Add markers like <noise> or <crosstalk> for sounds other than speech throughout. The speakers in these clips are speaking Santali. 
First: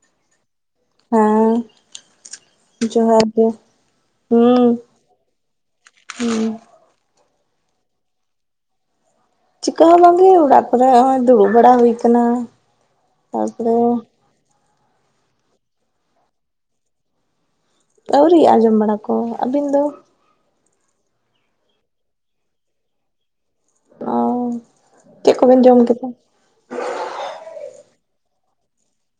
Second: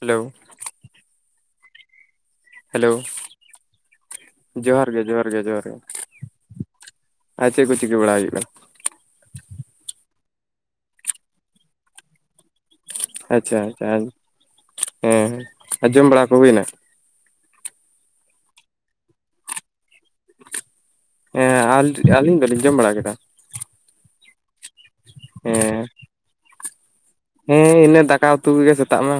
ᱦᱮᱞᱳ ᱦᱮᱸ ᱦᱮᱞᱳ, ᱡᱚᱦᱟᱨ ᱜᱮ ᱦᱩᱸ ᱡᱚᱦᱟᱨ ᱜᱮ, ᱡᱚᱦᱟᱨ ᱜᱮ, ᱡᱚᱦᱟᱨ ᱜᱮ᱾ ᱦᱩᱸ ᱟᱨ ᱪᱮᱫ ᱠᱚ ᱪᱤᱠᱟᱹ ᱵᱟᱲᱟ, ᱦᱳᱭᱳᱜ ᱠᱟᱱᱟ? ᱪᱤᱠᱟᱹ ᱦᱚᱸ ᱵᱟᱝ ᱜᱮ, ᱚᱲᱟᱜ ᱠᱚᱨᱮ ᱦᱚᱸᱜᱚᱭ ᱫᱩᱲᱩᱵ ᱵᱟᱲᱟ, ᱦᱩᱭ ᱠᱟᱱᱟ᱾ ᱟᱪᱪᱷᱟ, ᱛᱟᱨᱯᱚᱨᱮ ᱟᱪᱪᱷᱟ, ᱦᱮᱸ ᱟᱨ ᱡᱚᱢ ᱵᱟᱲᱟ ᱠᱚ ᱦᱩᱭᱮᱱᱟ? ᱟᱹᱣᱨᱤ-ᱟ, ᱡᱚᱢ ᱵᱟᱲᱟ ᱠᱚ, ᱟᱹᱵᱤᱱ ᱫᱚ? ᱮᱸ, ᱟᱹᱞᱤᱧ ᱫᱚᱞᱤᱧ, ᱡᱚᱢ ᱵᱟᱲᱟ ᱠᱮᱫᱟ᱾ ᱚᱸ, ᱪᱮᱫ ᱠᱚᱵᱮᱱ ᱡᱚᱢ ᱦᱮᱸ ᱠᱮᱫᱟ? ᱦᱮᱸ, ᱤᱱᱟᱹ ᱫᱟᱠᱟ ᱩᱛᱩ ᱠᱚᱜᱮ, ᱥᱮᱛᱟᱜ ᱢᱟ᱾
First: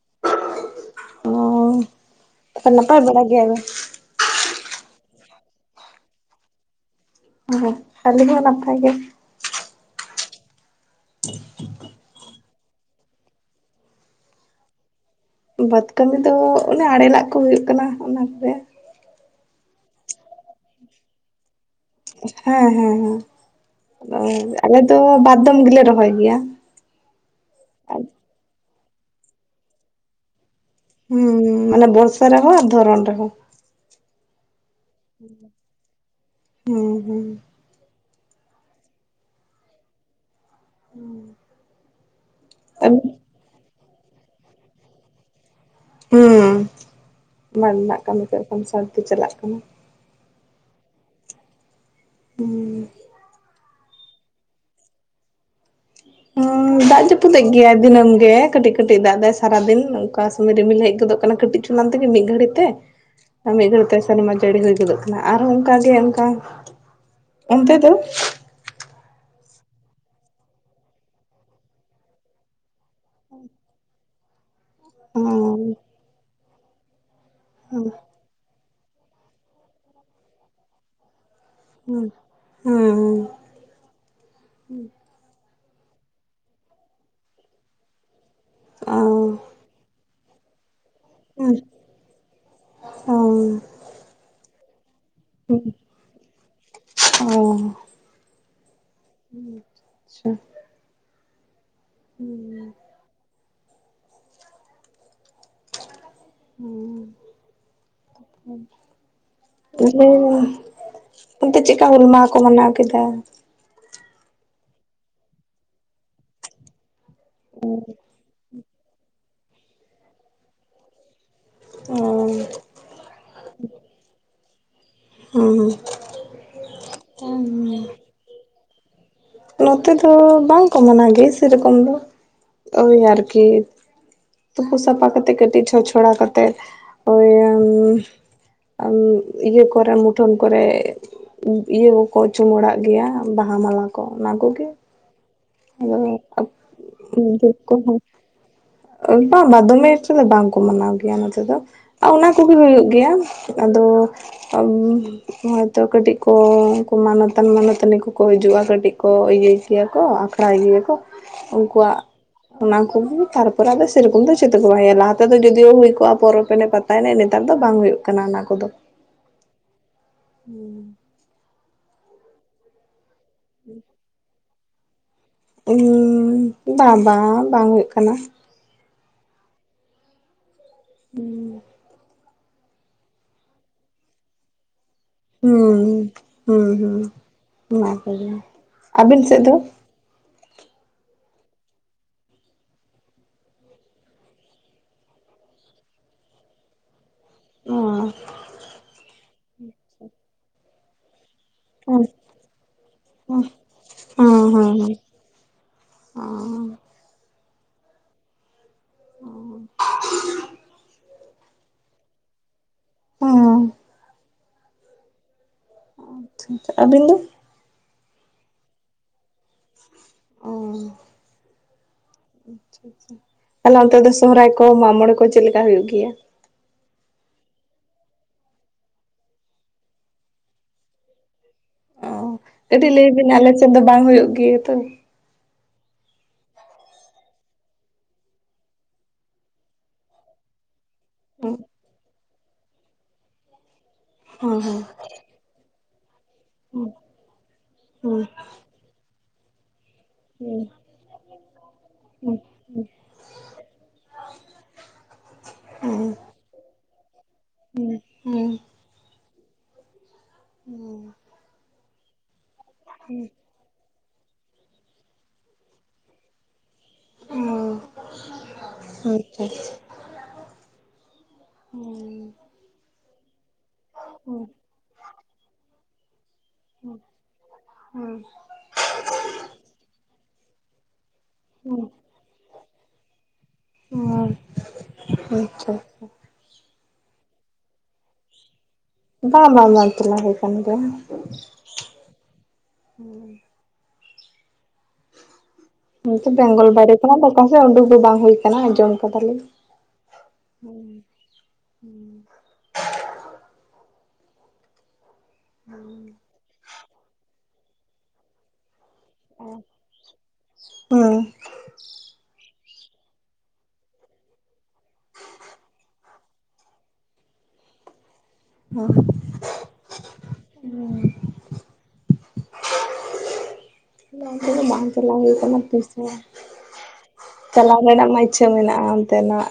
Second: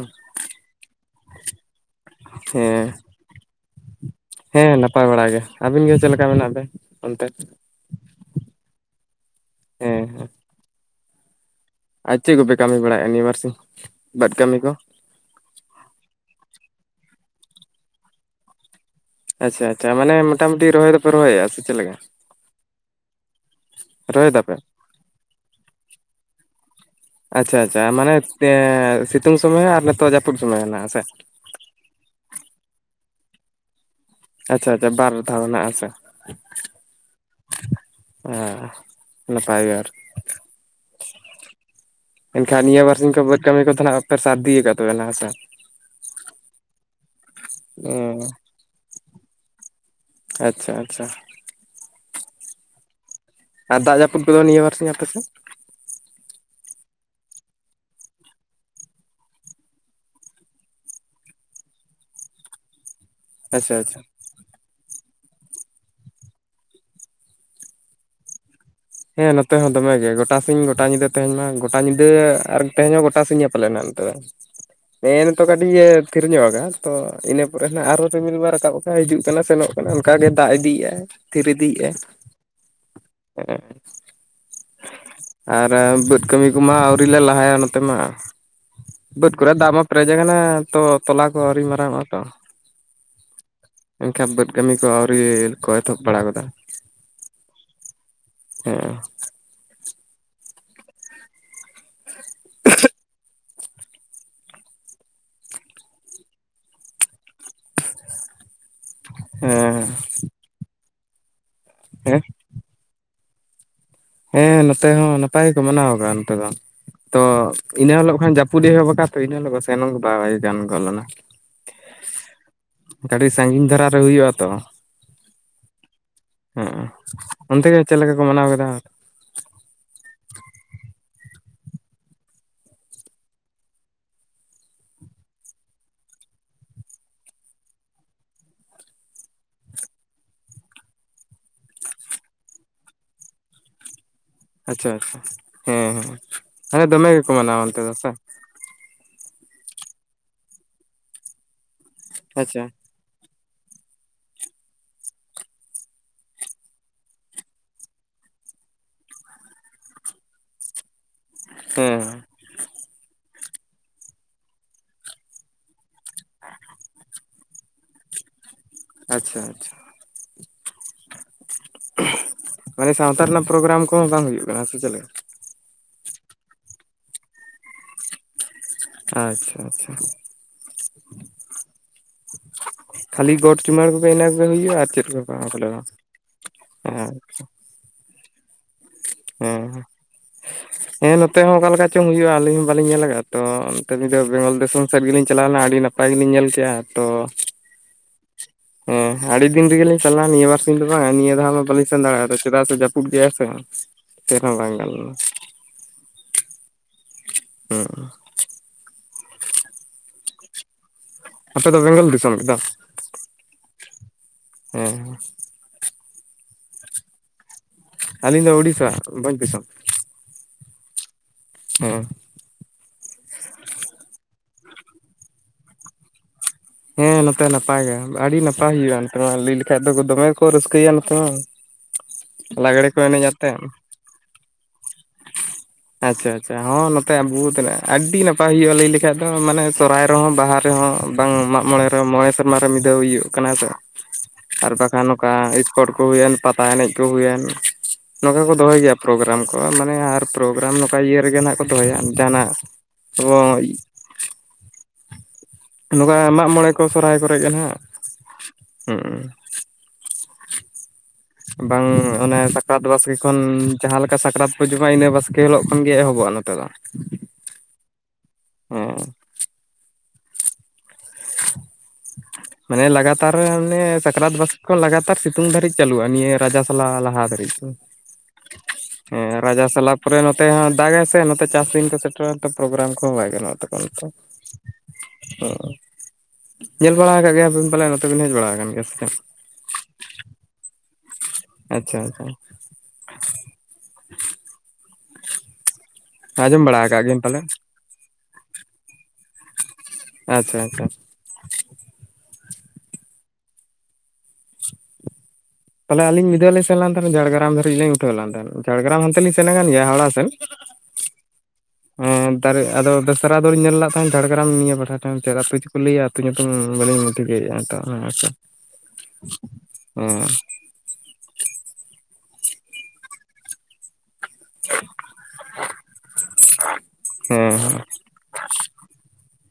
ᱚᱸ, ᱛᱚᱠᱷᱱ ᱦᱮᱸ ᱱᱟᱯᱟᱭ ᱵᱟᱲᱟ ᱜᱮ ᱟᱵᱤᱱ? ᱦᱮᱸ ᱱᱟᱯᱟᱭ ᱵᱟᱲᱟ ᱜᱮ, ᱟᱹᱵᱤᱱ ᱜᱮ ᱪᱮᱫ ᱞᱮᱠᱟ ᱢᱮᱱᱟᱜ ᱵᱮᱱ? ᱚᱱᱛᱮ ᱦᱮᱸ, ᱟ. ᱞᱤᱧ ᱦᱚᱸ ᱱᱟᱯᱟᱭ ᱜᱮ᱾ ᱦᱮᱸ, ᱦᱮᱸ, ᱟᱨ ᱪᱮᱫ ᱠᱚᱯᱮ ᱠᱟᱹᱢᱤ ᱵᱟᱲᱟᱭᱮᱜᱼᱟ, ᱱᱤᱭᱟᱹ ᱵᱟᱨ ᱥᱤᱧ, ᱵᱟ. ᱫᱽ ᱠᱟᱹᱢᱤ ᱠᱚ? ᱵᱟ. ᱫᱽ ᱠᱟᱹᱢᱤ ᱫᱚ, ᱚᱱᱮ ᱟᱲᱮᱞᱟᱜ ᱠᱚ ᱦᱳᱭᱩᱜ ᱠᱟᱱᱟ, ᱚᱱᱟ ᱠᱚᱨᱮ ᱟᱪᱪᱷᱟ, ᱟᱪᱪᱷᱟ, ᱢᱟᱱᱮ ᱢᱚᱴᱟᱢᱩᱴᱤ ᱨᱚᱦᱚᱭ ᱫᱚᱯᱮ ᱨᱚᱦᱚᱭᱮᱜᱼᱟ, ᱥᱮ ᱪᱮᱜ ᱞᱮᱠᱟ? ᱦᱮᱸ, ᱦᱮᱸ, ᱦᱮᱸ, ᱨᱚᱦᱚᱭ ᱦᱳᱭ ᱫᱟᱯᱮ ᱟᱞᱮ ᱫᱚ ᱵᱟᱨᱫᱷᱚᱢ ᱜᱮᱞᱮ ᱨᱚᱦᱚᱭ ᱜᱮᱭᱟ᱾ ᱟᱪᱪᱷᱟ, ᱟᱪᱪᱷᱟ, ᱢᱟᱱᱮ ᱮᱸ, ᱥᱤᱛᱩᱝ ᱥᱚᱢᱚᱭ, ᱟᱨ ᱱᱤᱛᱚᱜ ᱡᱟᱹᱯᱩᱫ ᱥᱚᱢᱚᱭ ᱦᱮᱱᱟᱜ? ᱦᱩᱸ, ᱦᱩᱸ, ᱢᱟᱱᱮ ᱵᱚᱨᱥᱟ ᱨᱮ ᱦᱚᱸ, ᱟᱨ ᱫᱷᱚᱨᱚᱱ ᱨᱮ ᱦᱚᱸ᱾ ᱟᱪᱪᱷᱟ, ᱟᱪᱪᱷᱟ, ᱵᱟᱨ ᱫᱷᱟᱣ ᱨᱮᱱᱟᱜ ᱦᱮᱸᱥᱮ? ᱦᱩᱸ, ᱦᱩᱸ᱾ ᱦᱮᱸ, ᱱᱟᱯᱟᱭ ᱜᱮ ᱟᱨᱠᱤ᱾ ᱮᱱᱠᱷᱟᱱ ᱱᱤᱭᱟᱹ ᱵᱟᱨ ᱥᱤᱧ ᱠᱚ, ᱵᱟᱹᱫᱽ ᱠᱟᱹᱢᱤ ᱠᱚᱫᱚ ᱦᱟᱸᱜ ᱯᱮ ᱥᱟᱨᱫᱤ, ᱠᱟᱫ ᱛᱟᱵᱮᱱᱟ ᱦᱮᱸᱥᱮ? ᱦᱩᱸ, ᱢᱟᱴ ᱨᱮᱱᱟᱜ ᱠᱟᱹᱢᱤ ᱠᱚ, ᱮᱠᱷᱚᱱ ᱥᱟᱨᱫᱤ ᱪᱟᱞᱟᱜ ᱠᱟᱱᱟ᱾ ᱟᱪᱪᱷᱟ, ᱟᱪᱪᱷᱟ᱾ ᱦᱩᱸ᱾ ᱟᱨ ᱫᱟᱜ ᱡᱟᱹᱯᱩᱫ ᱠᱚᱫᱚ, ᱱᱤᱭᱟᱹ ᱵᱟᱨᱥᱤᱧ ᱟᱯᱮ ᱥᱮᱫ? <unintelligible> ᱦᱩᱸ <inaudible> ᱫᱟᱜ ᱡᱟᱹᱯᱩᱫᱮᱜ ᱜᱮᱭᱟᱭ ᱫᱤᱱᱟᱹᱢ ᱜᱮ, ᱠᱟᱹᱴᱤᱡ, ᱠᱟᱹᱴᱤᱡ ᱫᱟᱜ ᱫᱟᱭ ᱥᱟᱨᱟᱫᱤᱱ, ᱚᱝᱠᱟ ᱥᱚᱢᱚᱭ ᱨᱤᱢᱤᱞ ᱦᱮᱡ ᱜᱚᱫᱚᱜ ᱠᱟᱱᱟ ᱠᱟᱹᱴᱤᱡ᱾ ᱚᱱᱟ ᱛᱮᱜᱮ, ᱢᱤᱫ ᱜᱟᱹᱲᱤ ᱛᱮ <unintelligible> <inaudible> ᱢᱤᱫ ᱜᱷᱟᱹᱲᱤᱡ ᱟᱪᱪᱷᱟ ᱛᱮ, ᱥᱮᱨᱢᱟ ᱡᱟᱹᱲᱤ ᱦᱩᱭ ᱜᱚᱫᱚᱜ ᱠᱟᱱᱟ, ᱟᱨᱦᱚᱸ ᱚᱱᱠᱟᱜ ᱜᱮ ᱚᱱᱠᱟ, ᱚᱱᱛᱮ ᱫᱚ? ᱦᱮᱸ ᱱᱚᱛᱮ ᱦᱚᱸ ᱫᱚᱢᱮ ᱜᱮ, ᱜᱚᱴᱟ ᱥᱤᱧ ᱜᱚᱴᱟ ᱧᱤᱫᱟᱹ ᱛᱮᱦᱮᱧ ᱢᱟ, ᱜᱚᱴᱟ ᱧᱤᱫᱟᱹ, ᱟᱨ ᱛᱮᱦᱮᱧ ᱦᱚᱸ ᱜᱚᱴᱟ ᱥᱤᱧᱟᱭ ᱯᱟᱞᱮᱱ ᱦᱟᱜ ᱱᱚᱛᱮ ᱫᱚ᱾ ᱦᱮᱸ ᱱᱤᱛᱳᱜ ᱠᱟᱹᱴᱤᱡ ᱮ, ᱛᱷᱤᱨᱤ ᱧᱚᱜ ᱠᱟᱜᱼᱟ, ᱛᱚ ᱤᱱᱟᱹ ᱯᱚᱨᱮ ᱱᱟᱦᱟᱜ ᱟᱨᱚ ᱨᱤᱢᱤᱞ ᱢᱟ ᱨᱟᱠᱟᱵ ᱠᱟᱜᱼᱟᱭ, ᱦᱤᱡᱩᱜ ᱠᱟᱱᱟ ᱥᱮᱱᱚᱜ ᱠᱟᱱᱟ, ᱚᱱᱠᱟ ᱜᱮ ᱫᱟᱜ ᱤᱫᱤᱭᱮᱫᱼᱟᱭ᱾ ᱛᱷᱤᱨ ᱤᱫᱤᱭᱮᱫᱼᱟᱭ᱾ ᱟᱨ ᱵᱟᱹᱫᱽ ᱠᱟᱹᱢᱤ ᱠᱚᱢᱟ ᱟᱹᱣᱨᱤ ᱞᱮ ᱞᱟᱦᱟᱭᱟ, ᱱᱚᱛᱮ ᱢᱟ ᱵᱟᱹᱫᱽ ᱠᱚᱨᱮ ᱫᱟᱜ ᱢᱟ ᱯᱮᱨᱮᱡ ᱠᱟᱱᱟ ᱛᱚ ᱛᱚᱞᱟ ᱠᱚ, ᱟᱹᱣᱨᱤ ᱢᱟᱨᱟᱝᱚᱜᱼᱟ ᱛᱚ ᱮᱱᱠᱷᱟᱱ ᱵᱟᱹᱫᱽ ᱠᱟᱹᱢᱤ ᱠᱚ ᱟᱹᱣᱨᱤ ᱠᱚ, ᱮᱛᱚᱦᱚᱵ ᱵᱟᱲᱟ ᱜᱚᱫᱟ᱾ ᱚᱸᱻ᱾ ᱦᱮᱸ, ᱟᱪᱪᱷᱟ᱾ ᱦᱩᱸ, ᱦᱩᱸ, ᱦᱩᱸ, ᱦᱩ᱾ ᱦᱮᱸ ᱵᱚᱞᱮ ᱚᱱᱛᱮ ᱪᱮᱫᱠᱟ, ᱦᱩᱞ ᱦᱮᱸ ᱢᱟᱦᱟ ᱠᱚ ᱢᱟᱱᱟᱣ ᱠᱮᱫᱟ? ᱦᱮᱸ ᱱᱚᱛᱮ ᱦᱚᱸ ᱱᱟᱯᱟᱭ ᱜᱮᱠᱚ ᱢᱟᱱᱟᱣ ᱟᱠᱟᱜᱼᱟ ᱱᱚᱛᱮ ᱫᱚ, ᱛᱚ ᱤᱱᱟᱹ ᱦᱤᱞᱳᱜ ᱠᱷᱚᱱ ᱡᱟᱯᱩ ᱡᱟᱯᱩᱫ ᱮᱦᱵ ᱠᱟ ᱛᱚ ᱮᱱᱦᱤᱞᱳ ᱥᱮᱱ ᱚᱜ ᱵᱟᱭ ᱜᱟᱱ ᱜᱚᱞᱟᱝ ᱼᱟ ᱚ ᱟᱰᱤ ᱥᱟᱺᱜᱤᱧ ᱫᱷᱟᱨᱟ ᱨᱮ ᱦᱩᱭᱩᱜᱼᱟ ᱛᱚ, <unintelligible> ᱦᱮᱸ ᱦᱩᱸ ᱚᱱᱛᱮ ᱜᱮ ᱪᱮᱫ ᱞᱮᱠᱟ ᱠᱚ ᱢᱟᱱᱟᱣ ᱠᱮᱫᱟ? ᱱᱚᱛᱮ ᱫᱚ ᱵᱟᱝ ᱠᱚ ᱢᱟᱱᱟᱣ ᱜᱮ ᱥᱮᱨᱚᱠᱚᱢ ᱫᱚ ᱳᱭ ᱟᱨᱠᱤ, ᱛᱩᱯᱩ ᱥᱟᱯᱷᱟ ᱠᱟᱛᱮᱜ ᱠᱟᱹᱴᱤᱡ ᱪᱷᱚᱪ ᱪᱷᱚᱲᱟ ᱠᱟᱛᱮᱫ ᱳᱭ ᱤᱭᱟᱹ ᱠᱚᱨᱮ ᱢᱩᱴᱷᱟᱹᱱ ᱠᱚᱨᱮ ᱤᱭᱟᱹ ᱠᱚᱠᱚ ᱪᱩᱢᱟᱹᱲᱟᱜ ᱜᱮᱭᱟ ᱵᱟᱦᱟ ᱢᱟᱞᱟ ᱠᱚ ᱚᱱᱟ ᱠᱚ, ᱟᱪᱪᱷᱟ ᱟᱪᱪᱷᱟ ᱦᱮᱸ ᱦᱮᱸ ᱦᱮᱸ ᱫᱚᱢᱮ ᱜᱮᱠᱚ ᱫᱷᱩᱯ ᱢᱟᱱᱟᱣᱟ ᱚᱱᱛᱮ ᱫᱚ ᱠᱚᱦᱚᱸ ᱥᱮ, ᱵᱟᱝ ᱵᱟᱫᱚᱢᱮ ᱮᱠᱚᱴᱟ ᱫᱚ ᱵᱟᱝᱠᱚ ᱢᱟᱱᱟᱣ ᱜᱮᱭᱟ ᱱᱚᱛᱮ ᱫᱚ᱾ ᱚᱱᱟ ᱠᱚᱜᱮ ᱟᱪᱪᱷᱟ ᱦᱩᱭᱩᱜ ᱜᱮᱭᱟ᱾ ᱟᱫᱚ ᱦᱚᱭᱛᱚ ᱠᱟᱹᱴᱤᱡ ᱠᱚ ᱢᱟᱱᱚᱛᱟᱱ ᱢᱟᱱᱚᱛᱟᱱᱤ ᱠᱚᱠᱚ ᱦᱤᱡᱩᱜᱼᱟ ᱠᱟᱹᱴᱤᱡ᱾ ᱠᱚ ᱤᱭᱟᱹ ᱜᱮᱭᱟ ᱠᱚ, ᱟᱠᱷᱲᱟ ᱜᱮᱭᱟ ᱠᱚ, ᱩᱱᱠᱩᱣᱟᱜ ᱦᱮᱸ ᱚᱱᱟ ᱠᱚᱜᱮ ᱛᱟᱨᱯᱚᱨᱮ ᱟᱫᱚ ᱥᱮᱨᱚᱠᱚᱢ ᱫᱚ ᱪᱮᱫ ᱠᱚ ᱵᱟᱭ ᱦᱩᱭᱩᱜᱼᱟ, ᱞᱟᱦᱟ ᱛᱮᱫ ᱡᱚᱫᱤᱭᱳ ᱦᱩᱭ ᱠᱚᱜᱼᱟ ᱯᱚᱨᱚᱵᱽ ᱮᱱᱮ ᱯᱟᱛᱟ ᱯᱟᱛᱟ ᱮᱱᱮᱡ ᱱᱮᱛᱟᱨ ᱫᱚ ᱵᱟᱝ ᱦᱩᱭᱩᱜ ᱠᱟᱱᱟ ᱚᱱᱟ ᱠᱚᱫᱚ᱾ ᱟᱪᱪᱷᱟ ᱟᱪᱪᱷᱟ, ᱢᱟᱱᱮ ᱥᱟᱶᱛᱟ ᱨᱮᱱᱟᱜ ᱯᱨᱳᱜᱨᱟᱢ ᱠᱚᱦᱚᱸ ᱵᱟᱝ ᱦᱩᱭᱩᱜ ᱠᱟᱱᱟ ᱥᱮ ᱪᱮᱫᱞᱮᱠᱟ? ᱵᱟ ᱵᱟ ᱵᱟᱝ ᱦᱩᱭᱩᱜ ᱠᱟᱱᱟ᱾ ᱟᱪᱪᱷᱟ, ᱟᱪᱪᱷᱟ᱾ ᱠᱷᱟᱹᱞᱤ ᱜᱚᱴ ᱪᱩᱢᱲᱟ ᱠᱚ ᱤᱱᱟᱹ ᱠᱚ ᱦᱩᱭᱩᱜ ᱟᱨ ᱪᱮᱫ ᱠᱚ? ᱵᱟᱝ ᱵᱚᱞᱮ ᱦᱩᱸ ᱵᱟᱝ ᱦᱩᱸ ᱦᱩᱸ ᱦᱮᱸ ᱚᱱᱟ ᱠᱚᱜᱮ, ᱟᱵᱮᱱ ᱥᱮᱫ ᱫᱚ? ᱦᱮᱸ <unintelligible> ᱦᱮᱸ ᱱᱚᱛᱮ ᱦᱚᱸ ᱚᱠᱟ ᱞᱮᱠᱟ ᱪᱚᱝ ᱦᱩᱭᱩᱜᱼᱟ ᱟᱹᱞᱤᱧ ᱦᱚᱸ ᱵᱟᱞᱤᱧ ᱧᱮᱞ ᱟᱠᱟᱫᱟ ᱛᱚ ᱚᱱᱛᱮ ᱫᱚ ᱵᱮᱝᱜᱚᱞ ᱫᱤᱥᱚᱢ ᱥᱮᱫ ᱜᱮᱞᱤᱧ ᱪᱟᱞᱟ ᱞᱮᱱᱟ ᱟᱹᱰᱤ ᱱᱟᱯᱟᱭ ᱱᱟᱯᱟᱭ ᱜᱮᱞᱤᱧ ᱧᱮᱞ ᱠᱮᱼᱟ, ᱛᱚ ᱦᱮᱸ ᱟᱹᱰᱤ ᱫᱤᱱ ᱨᱮᱜᱮᱞᱤᱧ ᱪᱟᱞᱟᱜᱼᱟ, ᱱᱤᱭᱟᱹ ᱵᱟᱨᱥᱤ ᱫᱚ ᱵᱟᱝ, ᱱᱤᱭᱟᱹ ᱫᱷᱟᱣ ᱢᱟ ᱵᱟᱹᱞᱤᱧ ᱥᱮᱱ ᱚ ᱫᱟᱲᱮᱭᱟᱫᱟ ᱪᱮᱫᱟᱜ ᱥᱮ ᱡᱟᱹᱯᱩᱫ ᱜᱮᱭᱟᱭ ᱥᱮ ᱪᱮᱫ ᱦᱚᱸ ᱵᱟᱝ ᱜᱟᱱ ᱞᱮᱱᱟ ᱾ ᱚᱸᱻ <unintelligible> <unintelligible> ᱟᱯᱮ ᱫᱚ ᱵᱮᱝᱜᱚᱞ ᱫᱤᱥᱚᱢ ᱜᱮᱛᱚ? ᱦᱩᱸ ᱦᱮᱸ ᱟᱪᱪᱷᱟ, ᱟᱪᱪᱷᱟ ᱟᱵᱮᱱ ᱫᱚ? ᱟᱞᱤᱧ ᱫᱚ ᱚᱲᱤᱥᱟ ᱵᱷᱚᱧᱫᱤᱥᱚᱢ᱾ ᱚᱻ ᱦᱮᱸ, ᱛᱟᱦᱞᱮ ᱚᱱᱛᱮ ᱫᱚ ᱥᱚᱦᱨᱟᱭ ᱠᱚ ᱢᱟᱜ ᱢᱚᱬᱮ ᱠᱚ ᱪᱮᱫ ᱞᱮᱠᱟ ᱦᱩᱭᱩᱜ ᱜᱮᱭᱟ? ᱦᱮᱸ ᱱᱚᱛᱮ ᱱᱟᱯᱟᱭ ᱜᱮ ᱟᱹᱰᱤ ᱱᱟᱯᱟᱭ ᱦᱩᱭᱩᱜᱼᱟ, ᱱᱚᱛᱮ ᱢᱟ ᱞᱟᱹᱭ ᱞᱮᱠᱷᱟᱡ ᱫᱚ ᱫᱚᱢᱮ ᱠᱚ ᱨᱟᱹᱥᱠᱟᱹᱭᱟ ᱱᱚᱛᱮ ᱢᱟ᱾ ᱚ ᱞᱟᱜᱽᱲᱮ ᱠᱟᱹᱴᱤᱡ ᱠᱚ ᱞᱟᱹᱭ ᱮᱱᱮᱡ ᱵᱤᱱ ᱟᱛᱮ ᱟᱞᱮ ᱥᱮᱫ ᱫᱚ ᱵᱟᱝ ᱦᱩᱭᱩᱜ ᱜᱮᱭᱟ ᱛᱚ᱾ ᱟᱪᱪᱷᱟ ᱟᱪᱪᱷᱟ, ᱦᱚᱸ ᱱᱚᱛᱮ ᱵᱩᱦᱩᱫ ᱦᱮᱱᱟᱜ-ᱟ ᱟᱹᱰᱤ ᱱᱟᱯᱟᱭ ᱦᱩᱭᱩᱜᱼᱟ ᱞᱟᱹᱭ ᱞᱮᱠᱷᱟᱡ ᱫᱚ ᱢᱟᱱᱮ ᱥᱚᱨᱚᱨᱟᱭ ᱨᱮᱦᱚᱸ ᱵᱟᱦᱟ ᱨᱮᱦᱚᱸ᱾ ᱵᱟᱝ ᱦᱮᱸ ᱢᱟᱜ ᱢᱚᱬᱮ ᱨᱮ ᱢᱚᱬᱮ ᱥᱮᱨᱢᱟ ᱨᱮ ᱢᱤᱫᱟᱹᱣ ᱤᱭᱚᱜ ᱠᱟᱱᱟ ᱛᱚ, ᱦᱮᱸ ᱟᱨ ᱦᱮᱸ ᱵᱟᱠᱷᱟᱱ ᱚᱱᱠᱟ ᱤᱥᱯᱚᱴ ᱠᱚ ᱦᱩᱭᱮᱱ ᱯᱟᱛᱟ ᱮᱱᱮᱡ ᱠᱚ ᱦᱩᱭᱮᱱ ᱦᱮᱸ ᱱᱚᱝᱠᱟ ᱠᱚ ᱫᱚᱦᱚᱭ ᱜᱮᱭᱟ ᱯᱨᱳᱜᱨᱟᱢ ᱠᱚ᱾ ᱢᱟᱱᱮ ᱟᱨ ᱯᱨᱳᱜᱨᱟᱢ ᱱᱚᱝᱠᱟ ᱤᱭᱟᱹ ᱨᱮᱜᱮ ᱱᱟᱦᱟᱜ ᱠᱚ ᱫᱚᱦᱚᱭᱟ ᱡᱟᱦᱟᱱᱟᱜ ᱱᱚᱝᱠᱟ ᱢᱟᱜ-ᱢᱚᱬᱮ ᱠᱚ ᱥᱚᱨᱦᱟᱭ ᱠᱚᱨᱮ ᱜᱮ ᱦᱟᱜ᱾ ᱦᱮᱸ ᱦᱮᱸ ᱦᱮᱸ ᱵᱟᱝ ᱚᱱᱮ ᱥᱟᱠᱨᱟᱛ ᱵᱟᱥᱠᱮ ᱠᱷᱚᱱ ᱡᱟᱦᱟᱸ ᱞᱮᱠᱟ ᱥᱟᱠᱨᱟᱛ ᱠᱚ ᱡᱚᱢᱟ ᱤᱱᱟᱹ ᱵᱟᱥᱠᱮ ᱦᱤᱞᱳᱜ ᱠᱷᱚᱱᱜᱮ ᱮᱦᱚᱵᱚᱜ-ᱟ ᱱᱚᱛᱮ ᱫᱚ᱾ ᱦᱮᱸ ᱚ ᱟᱪᱪᱷᱟ ᱦᱩᱸ ᱢᱟᱱᱮ ᱞᱟᱜᱟᱛᱟ ᱚᱱᱮ ᱥᱟᱠᱨᱟᱛ ᱵᱟᱥᱠᱮ ᱠᱷᱚᱱ ᱞᱟᱜᱟᱛᱟᱨ ᱥᱤᱛᱩᱝ ᱫᱷᱟᱹᱨᱤᱡ ᱪᱟᱹᱞᱩᱜ-ᱟ ᱱᱤᱭᱟᱹ ᱨᱟᱡᱟ ᱚᱱᱟ ᱞᱟᱦᱟ ᱫᱷᱟᱨᱤᱡ ᱫᱚ᱾ ᱦᱩᱸ ᱦᱮᱸ ᱨᱟᱡᱟ ᱥᱟᱞᱟ ᱯᱚᱨᱮ ᱱᱚᱛᱮ ᱦᱚᱸ ᱫᱟᱜᱟᱭ ᱥᱮ ᱱᱚᱛᱮ ᱪᱟᱥ ᱫᱤᱱ ᱠᱚ ᱛᱮ ᱥᱮᱴᱮᱨᱮᱱ ᱛᱮ ᱯᱨᱳᱜᱨᱟᱢ ᱠᱚᱦᱚᱸ ᱵᱟᱭ ᱜᱟᱱᱚᱜ-ᱟ ᱛᱚᱠᱷᱚᱱ, ᱛᱚ ᱟᱨ ᱟᱪᱪᱷᱟ ᱧᱮᱞ ᱵᱟᱲᱟ ᱟᱠᱟᱫ ᱜᱮᱭᱟᱵᱤᱱ ᱯᱟᱞᱮ ᱱᱚᱛᱮ ᱵᱤᱱ ᱦᱮᱡ ᱵᱟᱲᱟ ᱟᱠᱟᱱ ᱜᱮᱭᱟ ᱥᱮ ᱪᱮ? ᱵᱟ ᱵᱟᱝ ᱵᱟᱝ ᱪᱟᱞᱟᱣ ᱦᱩᱭ ᱠᱟᱱ ᱜᱮᱭᱟ᱾ ᱟᱪᱪᱷᱟ ᱟᱪᱪᱷᱟ ᱦᱩᱸ ᱱᱤᱝᱠᱟ ᱟᱸᱡᱚᱢ ᱵᱮᱝᱜᱚᱞ ᱵᱟᱲᱟ ᱵᱟᱭᱨᱮ ᱟᱠᱟᱫ ᱠᱷᱚᱱᱟᱜ ᱜᱮᱭᱟᱢ ᱫᱚ ᱯᱟᱞᱮ ᱚᱠᱟ ᱥᱮᱫ ᱩᱰᱩᱠ ᱫᱚ ᱵᱟᱝ ᱦᱩᱭ ᱠᱟᱱᱟ ᱟᱸᱡᱚᱢ ᱠᱟᱫᱟ ᱞᱤᱧ᱾ ᱟᱪᱪᱷᱟ ᱟᱪᱪᱷᱟ ᱦᱩᱸ ᱯᱟᱞᱮ ᱟᱹᱞᱤᱧ ᱢᱤᱫᱟᱹᱣ ᱞᱤᱧ ᱥᱮᱱ ᱛᱟᱦᱮᱸᱱᱟ ᱡᱷᱟᱲᱜᱨᱟᱢ ᱫᱷᱟᱨᱤᱡ ᱞᱤᱧ ᱩᱴᱷᱟᱹᱣ ᱞᱮᱱ ᱛᱟᱦᱮᱸᱱ, ᱡᱷᱟᱲᱜᱨᱟᱢ ᱦᱚᱱᱛᱮ ᱞᱤᱧ ᱥᱮᱱ ᱟᱠᱟᱱ ᱜᱮᱭᱟ ᱦᱟᱣᱲᱟ ᱥᱮᱱ ᱦᱩᱸ ᱦᱮᱸ ᱫᱟᱨᱮ ᱟᱫᱚ ᱫᱚᱥᱨᱟ ᱫᱨᱤᱧ ᱧᱮᱞ ᱞᱟᱫ ᱛᱟᱦᱮᱸᱱ ᱡᱷᱟᱲᱜᱨᱟᱢ ᱱᱤᱭᱟᱹ ᱯᱟᱦᱴᱟ ᱪᱚᱝ ᱪᱮᱫ ᱟᱹᱛᱩ ᱪᱠᱚ ᱞᱟᱹᱭᱟ ᱟᱹᱛᱩ ᱧᱩᱛᱩᱢ ᱵᱟᱞᱤᱧ ᱴᱷᱤᱠᱟᱹᱭᱮᱜ-ᱟ ᱱᱤᱛᱚᱜ ᱦᱮᱸᱥᱮ᱾ ᱦᱳᱭ ᱩᱸ ᱚᱱᱛᱮ ᱫᱚ ᱵᱟᱝ ᱪᱟᱞᱟᱣ ᱦᱩᱭ ᱠᱟᱱᱟ ᱛᱤᱥ ᱜᱮ ᱦᱮᱸ ᱦᱮᱸ ᱪᱟᱞᱟᱣ ᱨᱮᱱᱟᱜ ᱢᱟ ᱪᱷᱟᱹ ᱢᱮᱱᱟᱜ-ᱟ ᱚᱱᱛᱮ ᱱᱟᱜ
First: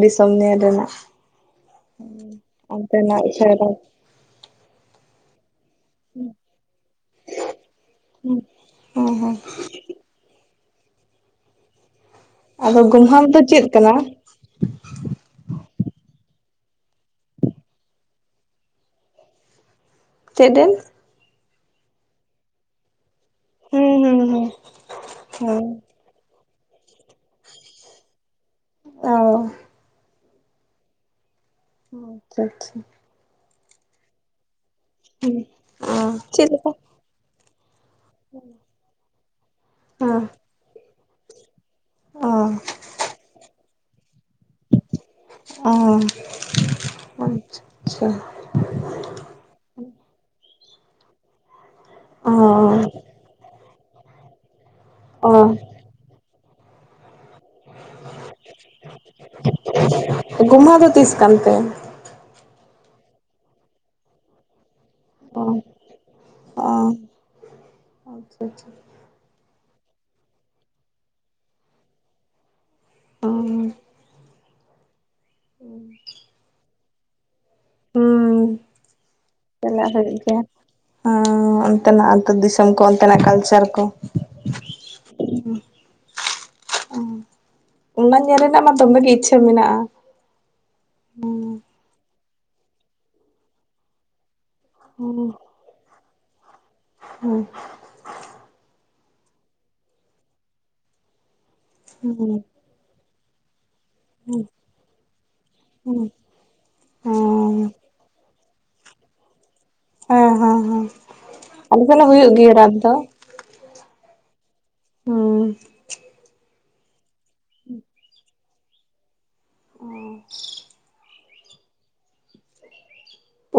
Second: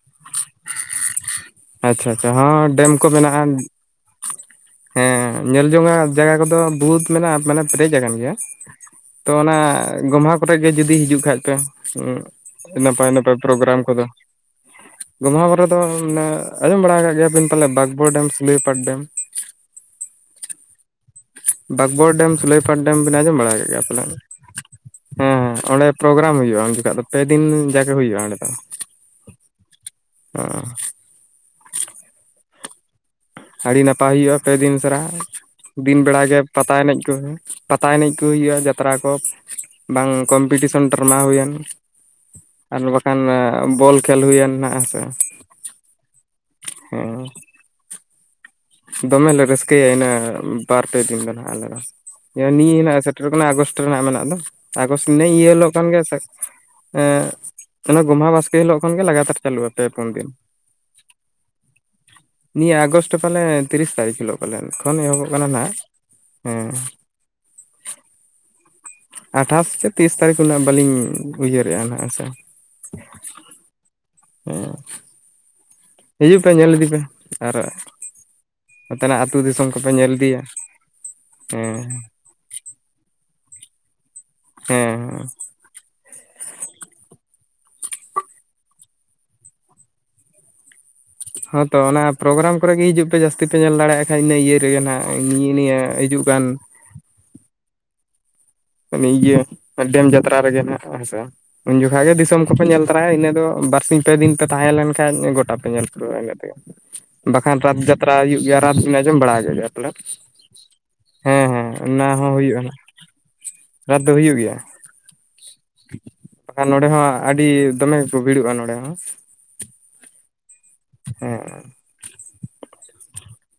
ᱫᱤᱥᱚᱢ ᱧᱮᱞ ᱨᱮᱱᱟᱜ᱾ ᱟᱪᱪᱷᱟ ᱟᱪᱪᱷᱟ ᱦᱚᱸ ᱰᱮᱢ ᱠᱚ ᱚᱱᱛᱮᱱᱟᱜ ᱢᱮᱱᱟᱜ-ᱟ, ᱪᱮᱦᱨᱟ ᱧᱮᱞ ᱡᱚᱝ ᱟᱜ ᱡᱟᱭᱜᱟ ᱠᱚᱫᱚ ᱵᱚᱦᱩᱛ ᱢᱮᱱᱟᱜ-ᱟ ᱢᱟᱱᱮ ᱯᱮᱨᱮᱡ ᱟᱠᱟᱱ ᱜᱮᱭᱟ ᱦᱮᱸ ᱛᱚ ᱦᱮᱸ ᱚᱱᱟ ᱜᱚᱢᱦᱟ ᱠᱚᱨᱮᱜ ᱜᱮ ᱡᱩᱫᱤ ᱦᱤᱡᱩᱜ ᱠᱷᱟᱡ ᱯᱮ ᱟᱫᱚ ᱱᱟᱯᱟᱭ ᱜᱳᱢᱦᱟᱢ ᱱᱟᱯᱟᱭ ᱫᱚ ᱪᱮᱫ ᱯᱨᱳᱜᱨᱟᱢ ᱠᱟᱱᱟ ᱠᱚᱫᱚ, ᱜᱚᱢᱦᱟ ᱠᱚᱨᱚ ᱫᱚ ᱢᱟᱱᱮ ᱟᱸᱡᱚᱢ ᱵᱟᱲᱟᱣ ᱟᱠᱟᱫ ᱜᱮᱭᱟᱵᱤᱱ ᱯᱟᱞᱮ ᱵᱟᱠᱵᱚᱨ ᱰᱮᱢ, ᱥᱩᱞᱟᱹᱭᱯᱟᱴ ᱰᱮᱢ᱾ ᱪᱮᱫ ᱵᱮᱢ? ᱵᱟᱠᱵᱚᱨ ᱰᱮᱢ ᱥᱩᱞᱟᱹᱭᱯᱟᱴ ᱰᱮᱢ ᱵᱮᱱ ᱟᱸᱡᱚᱢ ᱵᱟᱲᱟ ᱠᱟᱫ ᱜᱮᱭᱟ ᱦᱩᱸ ᱯᱟᱞᱮᱱ ᱦᱩᱸ ᱦᱮᱸ ᱦᱮᱸ ᱚᱸᱰᱮ ᱯᱨᱳᱜᱨᱟᱢ ᱦᱩᱭᱩᱜ-ᱟ ᱩᱱ ᱡᱚᱠᱷᱟᱡ ᱫᱚ ᱯᱮ ᱫᱤᱱ ᱡᱟᱜᱮ ᱦᱩᱭᱩᱜ-ᱟ ᱚᱸᱰᱮ ᱫᱚ᱾ ᱚ ᱚ ᱟᱪᱪᱷᱟ ᱟᱪᱪᱷᱟ ᱟᱹᱰᱤ ᱱᱟᱯᱟᱭ ᱦᱩᱭᱩᱜ-ᱟ ᱯᱮ ᱫᱤᱱ ᱥᱟᱨᱟ ᱦᱩᱸ ᱚ ᱫᱤᱱ ᱵᱮᱲᱟᱜᱮ ᱪᱮᱫ ᱞᱮᱠᱟ ᱯᱟᱛᱟ ᱮᱱᱮᱡ ᱠᱚ ᱯᱟᱛᱟ ᱮᱱᱮᱡ ᱠᱚ ᱦᱩᱭᱩᱜ-ᱟ ᱡᱟᱛᱨᱟ ᱠᱚ ᱦᱮᱸ ᱵᱟᱝ ᱚ ᱠᱚᱢᱯᱤᱴᱤᱥᱚᱱ ᱰᱨᱟᱢᱟ ᱦᱩᱭᱮᱱ ᱚ ᱟᱨ ᱵᱟᱠᱷᱟᱱ ᱵᱚᱞ ᱠᱷᱮᱞ ᱦᱩᱭᱮᱱ ᱱᱦᱟᱜ ᱦᱮᱸ ᱥᱮ᱾ ᱦᱮᱸ ᱪᱷᱟ ᱫᱚᱢᱮ ᱞᱮ ᱨᱟᱹᱥᱠᱟᱹᱭᱟ ᱤᱱᱟᱹᱜ ᱵᱟᱨ ᱯᱮ ᱫᱤᱱ ᱜᱟᱱ ᱦᱟᱸᱜ ᱟᱞᱮ ᱫᱚ ᱱᱤᱭᱟᱹ ᱦᱟᱜ ᱥᱮ ᱴᱨᱮᱚ ᱠᱟᱱᱟ ᱟᱜᱚᱥᱴ ᱨᱮᱱᱟᱜ ᱢᱮᱱᱟᱜ ᱫᱚ, ᱟᱜᱚᱥᱴ ᱱᱮ ᱚ ᱤᱭᱟᱹ ᱦᱤᱞᱳᱜ ᱠᱚᱱ ᱜᱮ ᱮ ᱜᱚᱢᱦᱟ ᱵᱟᱥᱠᱮ ᱦᱤᱞᱳᱜ ᱠᱷᱚᱱᱜᱮ ᱞᱟᱜᱟᱛᱟᱨ ᱪᱟᱹᱞᱩᱜ-ᱟ ᱯᱮ ᱯᱩᱱ ᱫᱤᱱ᱾ ᱚ ᱜᱳᱢᱦᱟ ᱫᱚ ᱛᱤᱥ ᱠᱟᱱ ᱛᱮ ᱱᱤᱭᱟᱹ ᱟᱜᱚᱥᱴ ᱯᱟᱞᱮ ᱛᱤᱨᱤᱚᱥ ᱛᱟᱨᱤᱠᱷ ᱦᱤᱞᱳᱜ᱾ ᱯᱟᱞᱮᱱ ᱮᱠᱷᱚᱱ ᱮᱦᱚᱵᱚᱜ ᱚ ᱠᱟᱱᱟ ᱱᱟᱦᱟᱜ ᱦᱮᱸ᱾ ᱚ ᱟᱪᱪᱷᱟ ᱟᱪᱪᱷᱟ ᱟᱴᱷᱟᱥ ᱥᱮ ᱛᱤᱥ ᱛᱟᱹᱨᱤᱠᱷ ᱩᱱᱟᱹᱜ ᱵᱟᱹᱞᱤᱧ ᱩᱭᱦᱟᱹᱨ ᱮ-ᱟ ᱦᱮᱸ ᱥᱮ᱾ ᱚ <unintelligible> ᱩᱸ ᱦᱤᱡᱩᱜ ᱯᱮ ᱧᱮᱞ ᱤᱫᱤ ᱯᱮ᱾ ᱟᱨ ᱦᱩᱸ ᱱᱚᱛᱮᱱᱟᱜ ᱟᱹᱛᱩ ᱫᱤᱥᱚᱢ ᱪᱟᱞᱟᱜ ᱠᱚᱯᱮ ᱧᱮᱞ ᱞᱟᱜᱤᱫ ᱜᱮ ᱤᱫᱤᱭᱟ ᱦᱮᱸ ᱚᱱᱛᱮᱱᱟᱜ᱾ ᱟᱱᱛᱮ ᱫᱤᱥᱚᱢ ᱠᱚ ᱚᱱᱛᱮᱱᱟᱜ ᱠᱟᱞᱪᱟᱨ ᱠᱚ᱾ ᱦᱮᱸ ᱚᱱᱟ ᱧᱮᱞ ᱨᱮᱱᱟᱜ ᱢᱟ ᱫᱚᱢᱮ ᱜᱮ ᱤᱪᱪᱷᱟᱹ ᱢᱮᱱᱟᱜ-ᱟ᱾ ᱦᱚᱸᱛᱚ ᱚᱱᱟ ᱯᱨᱳᱜᱨᱟᱢ ᱠᱚᱨᱮᱜ ᱜᱮ ᱦᱤᱡᱩᱜ ᱯᱮ ᱡᱟᱹᱥᱛᱤ ᱯᱮ ᱧᱮᱞ ᱫᱟᱲᱮᱭᱟᱜ-ᱟ ᱾ ᱦᱮᱸ ᱤᱱᱟᱹ ᱤᱭᱟᱹ ᱨᱮᱜᱮ ᱱᱟᱦᱟᱜ ᱦᱮᱸ ᱱᱤᱭᱟᱹ ᱱᱤᱭᱟᱹ ᱦᱤᱡᱩᱜ ᱠᱟᱱ᱾ <unintelligible> ᱤᱭᱟᱹ ᱰᱮᱢ ᱡᱟᱛᱨᱟ ᱨᱮᱜᱮ ᱱᱟᱜ ᱦᱮᱸ ᱥᱮ ᱩᱱ ᱡᱚᱠᱷᱟ ᱜᱮ ᱫᱤᱥᱚᱢ ᱠᱚ᱾ ᱧᱮᱞ ᱛᱟᱨᱟᱭᱟ ᱤᱱᱟᱹ ᱫᱚ ᱵᱟᱨᱥᱤᱧ᱾ ᱯᱮ ᱫᱤᱱ ᱯᱮ ᱛᱟᱦᱮᱸ ᱞᱮᱱ ᱠᱷᱟᱡ ᱜᱚᱴᱟ ᱯᱮ ᱧᱮᱞ ᱯᱩᱨᱟᱹᱜ-ᱟ ᱤᱱᱟᱹ ᱜᱮ ᱵᱟᱠᱷᱟᱱ ᱨᱟᱛ ᱡᱟᱛ᱾ ᱡᱟᱛᱨᱟ ᱦᱩᱭᱩᱜ ᱜᱮᱭᱟ ᱨᱟᱛ ᱵᱮᱱ ᱟᱸᱡᱚᱢ ᱵᱟᱲᱟ ᱟᱠᱟᱫᱟ ᱜᱮᱭᱟ ᱾ ᱦᱚᱸ ᱦᱚᱸ ᱦᱚᱸ ᱟᱞᱮ ᱥᱮᱫ ᱚᱱᱟ ᱦᱚᱸ ᱦᱩᱭᱩᱜ ᱜᱮᱭᱟ ᱦᱩᱭᱩᱜᱼᱟ ᱨᱛᱱ ᱱᱟᱜ ᱫᱚ᱾ ᱨᱟᱛ ᱫᱚ ᱦᱩᱭᱩᱜ ᱜᱮᱭᱟ᱾ ᱩᱸ ᱱᱚᱰᱮ ᱦᱚᱸ ᱟᱹᱰᱤ ᱫᱚᱢᱮ ᱜᱮᱠᱚ ᱵᱷᱤᱲᱚᱜ-ᱟ ᱱᱚᱸᱰᱮ ᱦᱚᱸ᱾ ᱦᱚᱸ ᱦᱮᱸ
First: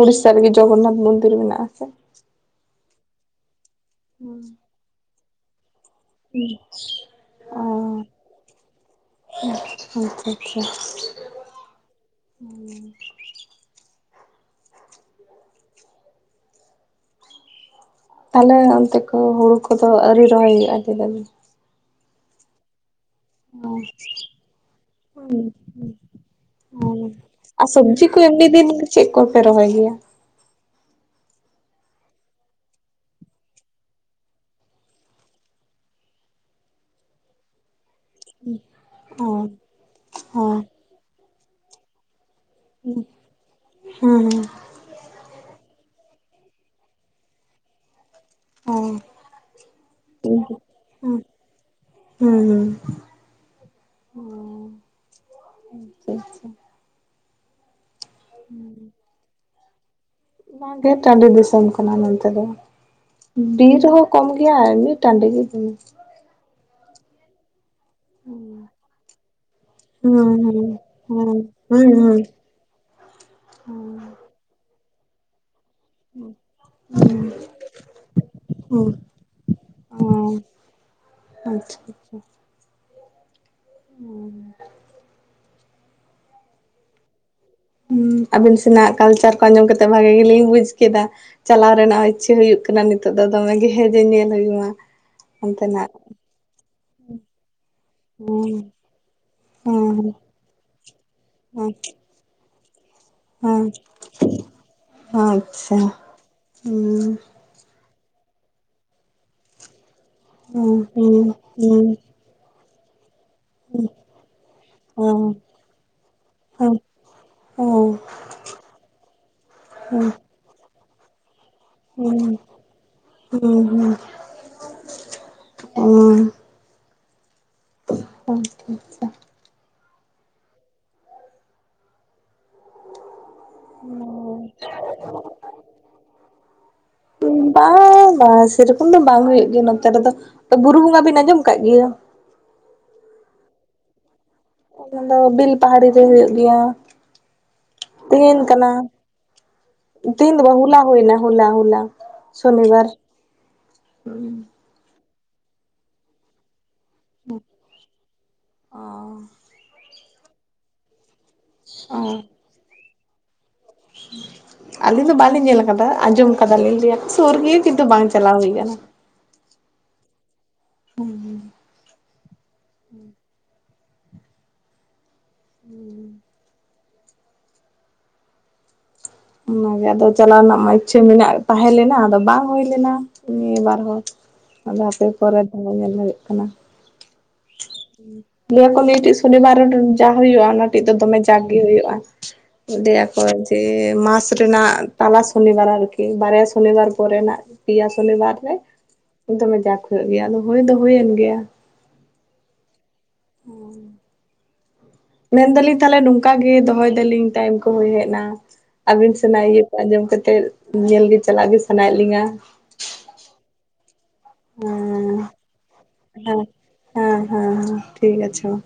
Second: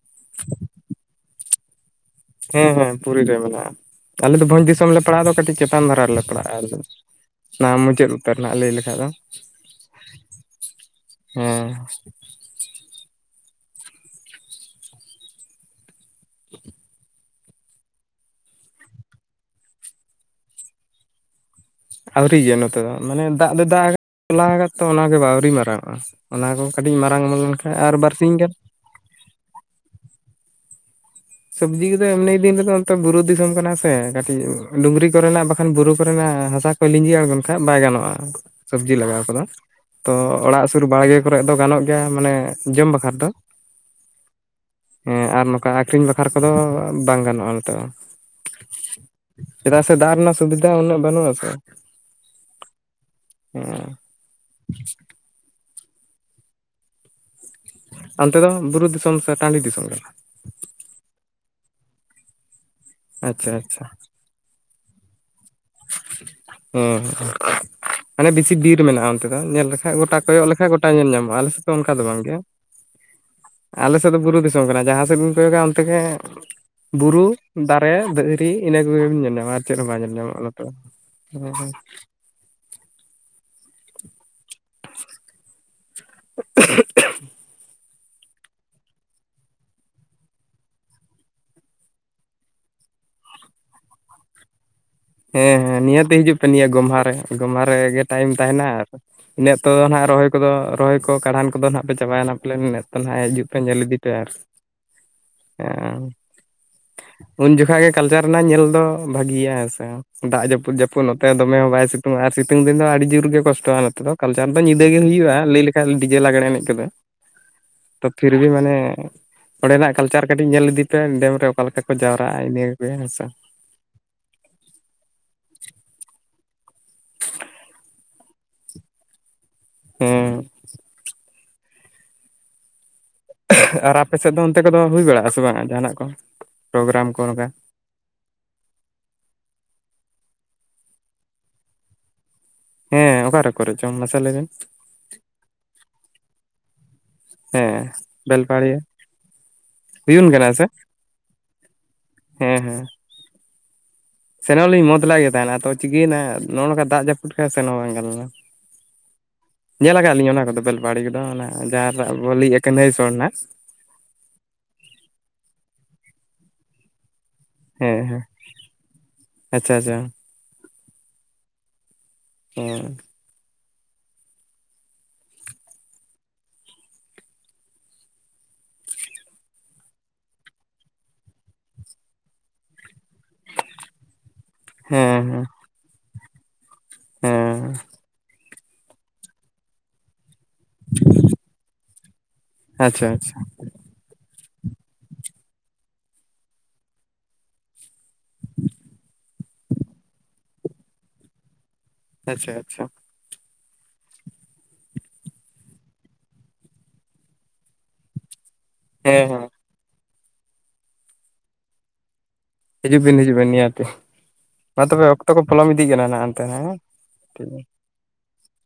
ᱩᱲᱤᱥᱟ ᱨᱮᱜᱮ ᱡᱚᱜᱚᱱᱱᱟᱛᱷ ᱢᱚᱱᱫᱤᱨ ᱢᱮᱱᱟᱜ ᱟᱥᱮ᱾ ᱦᱮᱸ ᱦᱮᱸ ᱯᱩᱨᱤ ᱨᱮ ᱢᱮᱱᱟᱜ-ᱟ, ᱟᱞᱮ ᱫᱚ ᱵᱷᱚᱡᱽ ᱫᱤᱥᱚᱢ ᱞᱮ ᱯᱟᱲᱟᱣ ᱫᱚ ᱠᱟᱹᱴᱤᱡ ᱪᱮᱛᱟᱱ ᱫᱷᱟᱨᱟ ᱨᱮᱞᱮ᱾ ᱯᱟᱲᱟᱜ -ᱟ ᱚ ᱚᱱᱟ ᱢᱩᱪᱟᱹᱫ ᱩᱛᱟᱹᱨ ᱨᱮᱱᱟᱜ ᱞᱟᱹᱭ ᱞᱮᱠᱷᱟᱡ ᱫᱚ᱾ ᱟᱪᱪᱷᱟ ᱟᱪᱪᱷᱟ ᱦᱮᱸ <unintelligible> <unintelligible> ᱛᱟᱦᱚᱞᱮ ᱚᱱᱛᱮ ᱠᱩ ᱦᱩᱲᱩ ᱠᱚᱫᱚ ᱟᱹᱣᱨᱤ ᱨᱚᱦᱚᱭ ᱦᱩᱭᱩᱜ-ᱟ <inaudible> ᱟᱹᱣᱨᱤ ᱜᱮᱭᱟ ᱱᱚᱛᱮ ᱫᱚ, ᱢᱟᱱᱮ ᱫᱟᱜ ᱫᱚ ᱫᱟᱜ ᱟᱠᱟᱫ ᱛᱚᱞᱟ ᱠᱟᱫ ᱛᱚ ᱚᱱᱟᱜᱮ ᱟᱹᱣᱨᱤ ᱢᱟᱨᱟᱝ ᱚᱜ-ᱟ᱾ ᱚᱱᱟ ᱠᱚ ᱠᱟᱹᱴᱤᱡ ᱢᱟᱨᱟᱝ ᱚᱢᱚᱱ ᱞᱮᱱᱠᱷᱟᱱ ᱟᱨ ᱥᱚᱵᱽᱡᱤ ᱠᱚ ᱵᱟᱨᱥᱤᱧ ᱮᱢᱱᱤ ᱜᱟᱱ᱾ ᱫᱤᱱ ᱪᱮᱫ ᱠᱚᱯᱮ ᱨᱚᱦᱚᱭ ᱜᱮᱭᱟ? ᱥᱚᱵᱽᱡᱤ ᱠᱚᱫᱚ ᱮᱢᱱᱤ ᱫᱤᱱ ᱨᱮᱫᱚ ᱚᱱᱛᱮ ᱵᱩᱨᱩ ᱫᱤᱥᱚᱢ ᱠᱟᱱᱟ ᱥᱮ, ᱠᱟᱹᱴᱤᱡ ᱰᱩᱝᱨᱤ ᱠᱚᱨᱮᱱᱟᱜ ᱵᱟᱠᱷᱟᱱ ᱵᱩᱨᱩ ᱠᱚᱨᱮᱱᱟᱜ ᱦᱟᱥᱟ᱾ ᱞᱤᱸᱜᱤ ᱟᱬᱜᱚᱱ ᱠᱷᱟᱡ ᱵᱟᱭ‌ ᱜᱟᱱᱚᱜ-ᱟ᱾ ᱥᱚᱵᱽᱡᱤ ᱞᱟᱜᱟᱣ ᱚ ᱠᱟᱫᱟ ᱛᱚ ᱦᱚᱸ ᱚᱲᱟᱜ ᱥᱩᱨ ᱵᱟᱲᱜᱮ ᱠᱚᱨᱮ ᱫᱚ ᱜᱟᱱᱚᱜ ᱜᱮᱭᱟ ᱢᱟᱱᱮ᱾ ᱡᱚᱢ ᱦᱮᱸ ᱵᱟᱠᱷᱨᱟ ᱫᱚ ᱦᱮᱸ ᱦᱮᱸ ᱟᱨ ᱱᱚᱝᱠᱟ᱾ ᱟᱠᱷᱨᱤᱧ ᱵᱟᱠᱷᱨᱟ ᱠᱚᱫᱚ ᱵᱟᱝ ᱜᱟᱱᱚᱜ-ᱟ ᱱᱤᱛᱚᱜ᱾ ᱚ ᱪᱮᱫᱟᱜ ᱥᱮ ᱫᱟᱜ ᱨᱮᱱᱟᱜ ᱦᱩᱸ ᱥᱩᱵᱤᱫᱷᱟ ᱩᱱᱟᱹᱜ ᱵᱟᱹᱱᱩᱜ ᱟᱥᱮ᱾ ᱦᱩᱸ ᱦᱮᱸ ᱟᱪᱪᱷᱟ ᱟᱪᱪᱷᱟ ᱚᱱᱛᱮ ᱫᱚ ᱵᱩᱨᱩ ᱫᱤᱥᱚᱢ ᱥᱮ ᱴᱟᱰᱤ ᱫᱤᱥᱚᱢ ᱠᱟᱱᱟ᱾ ᱵᱟᱝᱜᱮ ᱴᱟᱰᱤ ᱫᱤᱥᱚᱢ ᱠᱟᱱᱟ ᱱᱚᱱᱛᱮ ᱫᱚ ᱟᱪᱪᱷᱟ ᱵᱤᱨ ᱟᱪᱪᱷᱟ ᱦᱚᱸ᱾ ᱠᱚᱢ ᱜᱮᱭᱟ ᱮᱢᱱᱤ ᱴᱟᱰᱤ ᱜᱮ ᱫᱚᱢᱮ᱾ ᱦᱩᱢ ᱢᱟᱱᱮ ᱵᱮᱥᱤ ᱵᱤᱨ ᱢᱮᱱᱟᱜ-ᱟ ᱚᱱᱛᱮ ᱫᱚ ᱧᱮᱞ ᱞᱮᱠᱷᱟᱡ ᱜᱚᱴᱟ ᱦᱩᱸ ᱠᱚᱭᱚᱜ ᱞᱮᱠᱷᱟᱡ ᱜᱚᱴᱟ ᱧᱮᱞ ᱦᱩᱸ ᱧᱟᱢᱚᱜ-ᱟ ᱟᱞᱮᱥᱮᱫ ᱫᱚ ᱦᱩᱸ ᱚᱱᱠᱟ ᱫᱚ ᱦᱩᱸ ᱵᱟᱝᱜᱮ᱾ ᱟᱞᱮ ᱥᱮᱫ ᱫᱚ ᱵᱩᱨᱩ ᱫᱤᱥᱚᱢ ᱠᱟᱱᱟ ᱡᱟᱦᱟᱸ ᱥᱮᱫ ᱵᱤᱱ ᱠᱚᱭ ᱠᱚᱭᱚᱜᱼᱟ᱾ ᱚᱛᱮ ᱵᱩᱨᱩ ᱫᱟᱨᱮ ᱫᱷᱤᱨᱤ ᱤᱱᱟᱹ ᱦᱩᱸ ᱠᱚᱜᱮᱢ ᱧᱮᱞ ᱧᱟᱢᱟ ᱟᱨ ᱪᱮᱫ ᱦᱚᱸ ᱵᱟᱝ ᱧᱮᱞ ᱦᱩᱸ ᱧᱟᱢᱚᱜᱼᱟ᱾ ᱦᱩᱸ <unintelligible> ᱟᱪᱪᱷᱟ ᱦᱩᱸ <inaudible> ᱦᱚᱸ ᱟᱹᱵᱤᱱ ᱥᱮᱱᱟᱜ ᱠᱟᱞᱪᱟᱨ ᱠᱚ ᱟᱸᱡᱚᱢ ᱠᱟᱛᱮᱜ ᱵᱷᱟᱹᱜᱤ ᱜᱮᱞᱤᱧ ᱵᱩᱡ ᱠᱮᱫᱟ᱾ ᱪᱟᱞᱟᱣ ᱨᱮᱱᱟᱜ ᱤᱪᱷᱟᱹ ᱦᱩᱭᱩᱜ ᱠᱟᱱᱟ᱾ ᱱᱤᱛᱚᱜ ᱫᱚ ᱫᱚᱢᱮ ᱜᱮ ᱡᱮ ᱧᱮᱞ ᱦᱩᱭᱩᱜᱼᱟ᱾ ᱦᱮᱸ ᱦᱮᱸ ᱱᱤᱦᱟᱹᱛᱮ ᱦᱤᱡᱩᱜ ᱯᱮ ᱱᱤᱭᱟᱹ ᱜᱚᱢᱦᱟ ᱨᱮ ᱾ ᱜᱚᱢᱦᱟ ᱨᱮᱜᱮᱼᱼ ᱴᱟᱭᱤᱢ ᱦᱩᱸ ᱛᱟᱦᱮᱱᱟ ᱟᱨ ᱤᱱᱟᱹᱜ ᱛᱚ ᱱᱟᱦᱟᱜ ᱦᱩᱸ ᱨᱚᱦᱚᱭ ᱠᱚᱫᱚ ᱨᱚᱦᱚᱭ ᱠᱚ ᱠᱟᱬᱦᱟᱱ ᱠᱚᱫᱚ ᱦᱩᱸ ᱱᱟᱦᱟᱜ ᱯᱮ ᱪᱟᱵᱟᱭᱟ ᱱᱟᱦᱟᱜ ᱯᱟᱞᱮ᱾ ᱱᱟᱹᱜᱼᱼ ᱛᱟᱦᱟ ᱦᱤᱡᱩᱜ ᱯᱮ᱾ ᱦᱩᱸ ᱧᱮᱞ ᱤᱫᱤ ᱯᱮ ᱟᱨ᱾ ᱟᱪᱪᱷᱟ ᱦᱮᱸᱻ ᱦᱩᱸ ᱩᱱ ᱡᱚᱠᱷᱟ ᱜᱮ ᱠᱟᱞᱪᱟᱨ ᱨᱮᱱᱟᱜ ᱧᱮᱞ ᱫᱚ ᱵᱷᱟᱹᱜᱤᱭᱟ ᱦᱮᱸ ᱥᱮ᱾ ᱫᱟᱜ ᱡᱟᱹᱯᱩᱫ ᱦᱩᱸ ᱡᱟᱹᱯᱩᱫ ᱱᱚᱛᱮ ᱦᱩᱸ ᱫᱚᱢᱮ ᱦᱚᱸ ᱵᱟᱭ ᱦᱩᱸ ᱥᱤᱛᱩᱝ ᱟᱨ ᱥᱤᱛᱩᱝ ᱫᱤᱱ ᱫᱚ ᱟᱹᱰᱤ ᱡᱳᱨ ᱜᱮᱼᱼ ᱠᱚᱥᱴᱚᱜᱼᱟ ᱱᱚᱛᱮ ᱫᱚ ᱾ ᱠᱟᱞᱪᱟᱨ ᱫᱚ ᱧᱤᱫᱟᱹ ᱜᱮ ᱦᱩᱸ ᱦᱩᱭᱩᱜᱼᱟ ᱾ ᱞᱟᱹᱭ ᱞᱮᱠᱷᱟᱱ ᱰᱤᱡᱮ ᱞᱟᱜᱽᱬᱮ ᱮᱱᱮᱡ ᱠᱚᱫᱚ᱾ ᱵᱟᱝ ᱛᱚ ᱯᱷᱤᱨ ᱵᱷᱤ ᱢᱟᱱᱮ ᱚᱸᱰᱮᱱᱟᱜ ᱵᱟᱝ ᱠᱟᱞᱪᱟᱨᱼᱼ ᱠᱟᱹᱴᱤᱡ ᱧᱮᱞ ᱤᱫᱤ ᱯᱮ ᱾ ᱰᱮᱢ ᱨᱮ ᱚᱠᱟ ᱞᱮᱠᱟ ᱠᱚ ᱡᱟᱣᱨᱟᱜᱼᱟ ᱾ ᱤᱱᱟᱹ ᱜᱮᱯᱮ ᱦᱮᱸ ᱥᱮ᱾ ᱦᱩᱸ ᱦᱩᱸ ᱦᱳ ᱟᱪᱷᱟ ᱟᱪᱷᱟ, ᱦᱮᱸᱻ ᱟᱨ ᱟᱯᱮ ᱥᱮᱫ ᱫᱚ ᱚᱱᱛᱮ ᱠᱚᱫᱚ ᱦᱩᱭ ᱵᱟᱲᱟᱜᱼᱟ? ᱥᱮ ᱵᱟᱝ ᱡᱟᱦᱟᱱᱟᱜ ᱠᱚ ᱯᱨᱳᱜᱨᱟᱢ ᱠᱚ ᱚᱱᱠᱟ? ᱦᱮᱸ ᱵᱟᱝᱜᱟ ᱾ ᱥᱮᱨᱚᱠᱚᱢ ᱫᱚ ᱵᱟᱝ ᱦᱩᱭᱩᱜ ᱜᱮᱭᱟ ᱱᱚᱛᱮ ᱨᱮᱫᱚ ᱾ ᱵᱩᱨᱩ ᱵᱚᱸᱜᱟ ᱵᱤᱱ ᱟᱸᱡᱚᱢ ᱠᱟᱜ ᱜᱮᱭᱟ? ᱦᱮᱸ ᱚᱠᱟᱨᱮ ᱠᱚᱨᱮ ᱪᱚᱝ? ᱢᱟᱥᱮ ᱞᱟᱹᱭ ᱵᱤᱱ? ᱚᱱᱟ ᱫᱚ ᱵᱤᱞ ᱯᱟᱦᱟᱲᱤ ᱨᱮ ᱦᱩᱭᱩᱜ ᱜᱮᱭᱟ᱾ ᱦᱮᱸ ᱵᱮᱞᱯᱟᱦᱟᱲᱤᱭᱟᱹ᱾ ᱦᱩᱭᱩᱜ ᱛᱤᱦᱟᱹᱱ ᱫᱚ ᱠᱟᱱᱟ ᱵᱟᱝ ᱥᱮ ᱦᱚᱞᱟ ᱦᱩᱭᱱᱟ ᱦᱚᱞᱟ ᱦᱚᱞᱟ ᱦᱮᱸ ᱥᱚᱱᱤ ᱵᱟᱨ᱾ ᱦᱩᱸ ᱥᱮᱱᱚᱞᱤᱧ ᱢᱚᱡᱽ ᱞᱮᱫ ᱜᱮ ᱛᱟᱦᱮᱱᱟ᱾ ᱛᱚ ᱪᱤᱠᱟᱹᱭᱮᱱᱟᱼᱼ ᱱᱚᱜ ᱱᱚᱝᱠᱟ ᱫᱟᱜ ᱡᱟᱹᱯᱩᱫ ᱠᱷᱟᱱ ᱥᱮᱱ ᱵᱟᱝ ᱜᱟᱱ ᱞᱮᱱᱟ᱾ ᱚ ᱧᱮᱞ ᱟᱠᱟᱫ ᱞᱤᱧ ᱚᱱᱟ ᱠᱚᱫᱚ ᱵᱮᱞᱯᱟᱦᱲᱤ ᱠᱚᱫᱚ ᱾ ᱚᱱᱟ ᱡᱟᱦᱟᱸ ᱨᱮᱱᱟᱜ ᱵᱚᱱ ᱞᱟᱹᱭ ᱟᱠᱟᱱᱟ ᱠᱟᱺᱭᱤᱥᱚᱲ ᱱᱟᱜ᱾ ᱟᱹᱞᱤᱧ ᱫᱚ ᱵᱟᱹᱞᱤᱧ ᱧᱮᱞ ᱠᱟᱫᱟ ᱾ ᱟᱸᱡᱚᱢ ᱠᱟᱫᱟ ᱞᱤᱧ ᱞᱟᱹᱭᱟ ᱾ ᱥᱩᱨ ᱜᱮ ᱠᱤᱱᱛᱩ ᱵᱟᱝ ᱪᱟᱞᱟᱣ ᱦᱩᱭ ᱠᱟᱱᱟ᱾ ᱟᱪᱷᱟ ᱟᱪᱷᱟ᱾ ᱦᱩᱸ ᱩᱸ ᱦᱮᱸ <unintelligible> ᱚᱱᱟᱜᱮ ᱟᱫᱚ ᱪᱟᱞᱟᱣ ᱨᱮᱱᱟᱜ ᱢᱟ ᱤᱪᱷᱟᱹ ᱢᱮᱱᱟᱜ ᱛᱟᱦᱮᱸ ᱞᱮᱱᱟ ᱾ ᱟᱫᱚ ᱵᱟᱝ ᱦᱩᱭ ᱞᱮᱱᱟ᱾ ᱱᱤᱭᱟᱹ ᱵᱟᱨ ᱦᱚᱸ᱾ ᱟᱫᱚ ᱦᱮᱸ ᱯᱚᱨᱮ ᱛᱮ ᱫᱚ ᱧᱮᱞ ᱦᱩᱭᱩᱜ ᱠᱟᱱᱟ᱾ ᱦᱮᱸᱻ ᱱᱤᱭᱟᱠᱚ ᱱᱴᱤᱡ ᱥᱚᱱᱤᱵᱟᱨ ᱡᱟ ᱦᱩᱭᱩᱜᱼᱟ᱾ ᱚᱱᱟ ᱴᱮᱱ ᱫᱚ ᱫᱚᱢᱮ ᱡᱟᱠ ᱜᱮ ᱦᱩᱭᱩᱜᱼᱟ᱾ ᱤᱫᱤ ᱟᱪᱪᱷᱟ ᱟᱠᱚ ᱟᱪᱪᱷᱟ ᱡᱮ ᱢᱟᱥᱼᱼ ᱨᱮᱱᱟᱜ ᱛᱟᱞᱟ ᱥᱚᱱᱤᱵᱟᱨ ᱟᱨᱠᱤ ᱵᱟᱨᱭᱟ ᱥᱚᱱᱤᱵᱟᱨ ᱯᱚᱨᱮᱱᱟᱜ ᱯᱮᱭᱟ ᱥᱚᱱᱤᱵᱟᱨ ᱨᱮᱼᱼ ᱫᱚᱢᱮ ᱡᱟᱠ ᱦᱩᱭᱩᱜ ᱜᱮᱭᱟ ᱟᱫᱚ ᱦᱩᱭ ᱫᱚ ᱦᱩᱭᱮᱱ ᱜᱮᱭᱟ᱾ ᱟᱪᱪᱷᱟ ᱟᱪᱪᱷᱟ ᱦᱩᱸᱻ ᱢᱮᱱ ᱫᱟᱞᱤᱧ ᱛᱟᱦᱚᱞᱮ ᱱᱚᱝᱠᱟ ᱜᱮ ᱫᱚᱦᱚᱭ ᱫᱟᱞᱤᱧ ᱴᱟᱭᱤᱢ ᱠᱚ ᱦᱩᱭᱮᱡ ᱮᱱᱟ᱾ ᱟᱹᱵᱤᱱ ᱦᱮᱸ ᱥᱟᱱᱟ ᱦᱮᱸ ᱤᱭᱟᱹ ᱠᱚ ᱟᱸᱡᱚᱢ ᱠᱟᱛᱮᱜ ᱧᱮᱞ ᱜᱮ ᱪᱟᱞᱟᱜ ᱜᱮ ᱥᱟᱱᱟᱭᱮᱜ ᱞᱤᱧᱟ ᱾ ᱦᱤᱡᱩ ᱵᱤᱱ ᱦᱤᱡᱩᱜ ᱵᱤᱱ ᱱᱤᱭᱟᱹᱛᱤ ᱢᱟ ᱛᱚᱵᱮ ᱚᱠᱛᱚ ᱠᱚ ᱯᱚᱞᱚᱢ! ᱤᱫᱼᱼ ᱦᱮᱸ ᱦᱟᱸ ᱦᱟᱸ ᱦᱟᱸ ᱴᱷᱤᱠ ᱟᱪᱷᱮ ᱢᱟ᱾